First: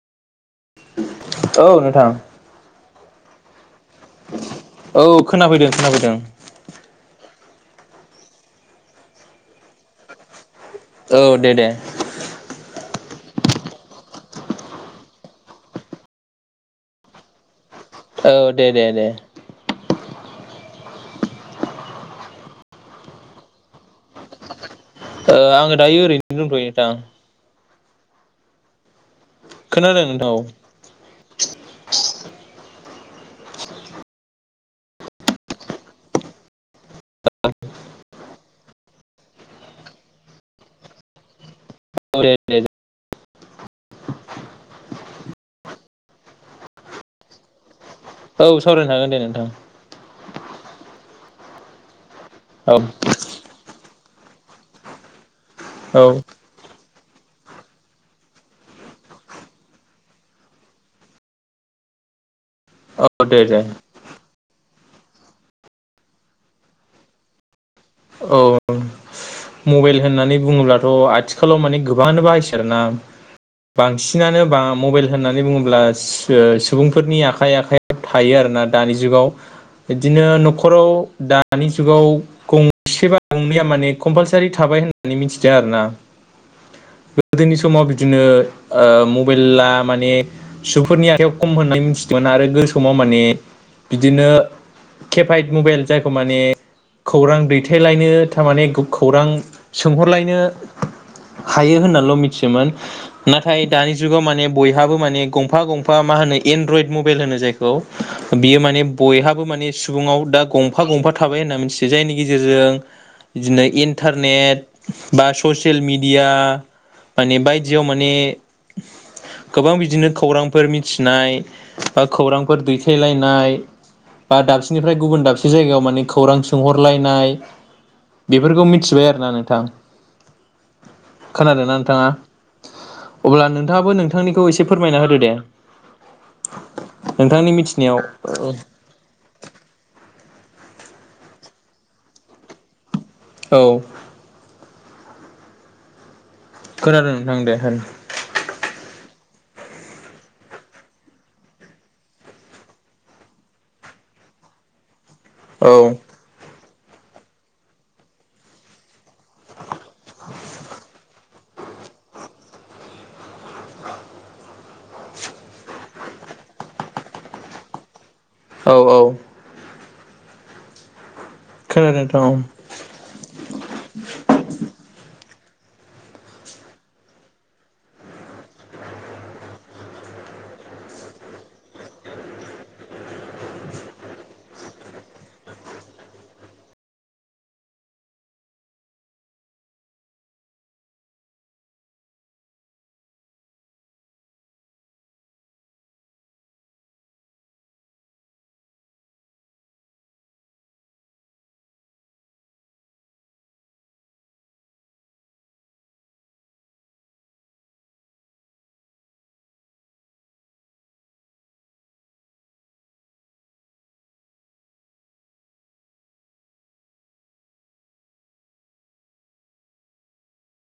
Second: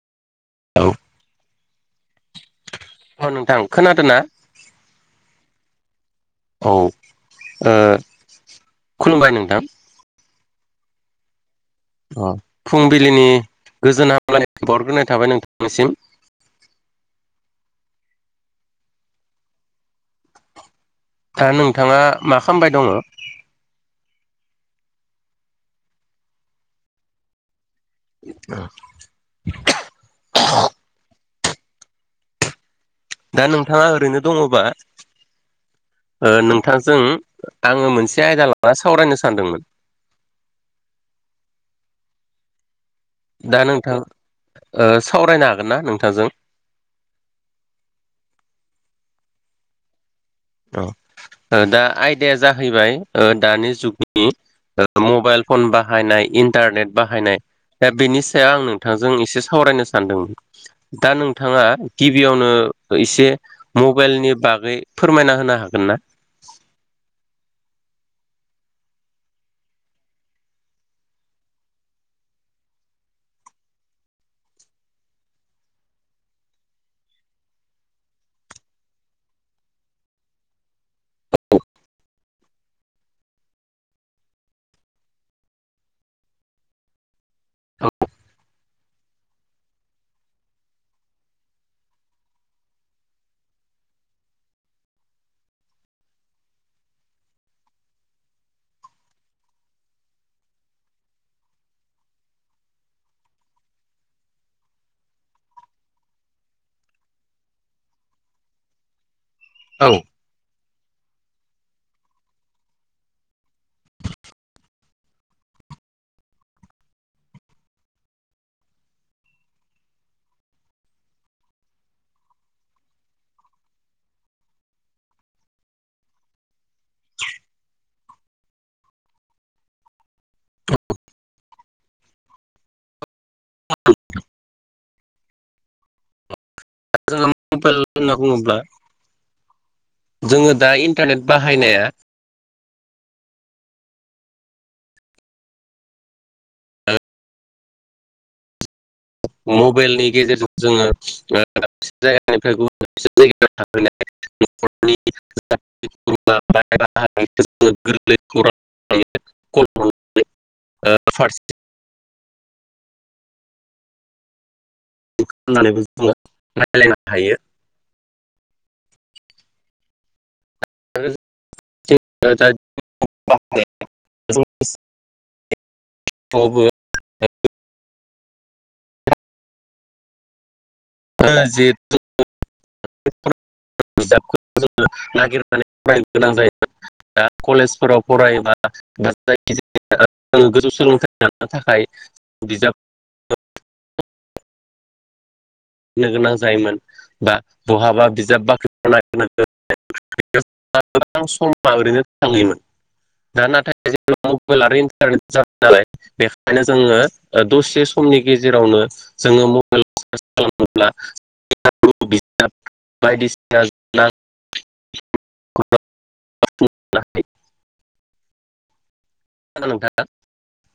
औ औ नोंथां ह नोंथां खोनादों ना औ खोनाफैदों खोनाफैदों। औ ओ खुलुमबाय नोंथां औ दे दे अ फुंबिलिनि गोजोन हामलायखौ बावरग्रोनाय थाबाय नोंथांनिसिम औ दे दे दे दा नोंथाङा मा खालामबाय दङ आं डायो ओरैनो दंथयो नोंथां खोनादों नोंथां औ [inaudible] [inaudible] दा नोंथाङा ओरैनो दङबा ओ नों नोंथांजों आङो मोनसे आयदा लानानै सावरायनो सानदोंमोन। [unintelligible] दा नोंथां ओ सावरायनो हागोन ना नोंथांजों औ सावरायनो हागोन दे नोंथां दा आयदाया औ जाहैबाय दानि जुगनि नि ओ मबाइल फन औ बाहायनाय इन्टारनेट बाहायनाय दा बेनि सायाव आं नोंथांजों एसे सावरायनो सानदों। दा नोंथाङा गिबियावनो इसे औ दे दे मबाइलनि बागै फोरमायना होनो हागोन ना? औ मबाइल होननानै बुङोब्लाथ' आथिखालाव माने गोबाङानो बाहायसै आरोना बांसिनानो बा मबाइल होननानै बुङोब्ला सुबुंफोरनि आखाइ आखाइ थायो आरोना दानि जुगाव बिदिनो न'खाव दानि जुगाव गं सेबा गंनैया माने कम्पालसारि थाबाय होननानै मिथिदों आरोना [inaudible] गोदोनि समाव बिदिनो ओ मबाइला माने सुफोरनि आखायाव खम होननाय मि आरो गोसोमाव माने बिदिनो केपेड मबाइल जायखौ माने खौरां दैथायलायनो थारमाने खौरां सोंहरलायनो हायो होननाल' मिथियोमोन नाथाय दानि जुगाव माने बयहाबो माने गंफा गंफा मा होनो एनद्रयद मबाइल होनो जायखौ बियो माने बयहाबो माने औ सुबुआव दा गंफा गंफा थाबाय होनना मिथियो जायनि ग गेजेरजों बिदिनो इन्टारनेट बा ससियेल मिडिया माने बायजोआव माने गोबां बिदिनो खौरांफोर मिथिनाय बा खौरांफोर दैखायलायनाय बा दाबसेनिफ्राय गुबुन दाबसे जायगायाव माने खौरां सोंहरलाय नाय बेफोरखौ मिथिबाय आरोना नोंथां खोनादों ना नोंथाङा? अब्ला नोंथाङाबो नोंथांनिखौ एसे फोरमायना होदो दे जोङो नोंथांनि मबाइल मिथिनायाव होनना बुङोब्ला जोङो दा इन्टारनेट बाहायनाया औ खोनादों नोंथां दे होन मबाइलनि गेजेरजों जोङो दाब जायगानिफ्राय गुबुन जायगायाव औ थाहैनाय [unintelligible] [unintelligible] फारसे [unintelligible] [unintelligible] खालामनानैबो जोङो रायलायनो हायो। औ औ। खोनादों नोंथां औ [unintelligible] [unintelligible] [unintelligible] [unintelligible] [unintelligible] बिजाबखो जोङो नागिरनानै फरायनो गोनां जायो। कलेजफोराव फरायबा जायखिजाया गोजौ सोलोंथाइ लानो थाखाय बिजाब [unintelligible] नो गोनां जायोमोन बा बहाबा बिजाब बाख्रि [unintelligible] [unintelligible] समा ओरैनो थांयोमोन। दा नाथाय ज मबाइल आरो इन्टारनेट जाबाय नालाय बेखायनो जोङो ओ दसे सम नि गेजेरावनो जोङो मबाइल [unintelligible] खालामोब्ला बिजाब बायदिसिना [unintelligible] [unintelligible] [unintelligible] [unintelligible] नोंथाङा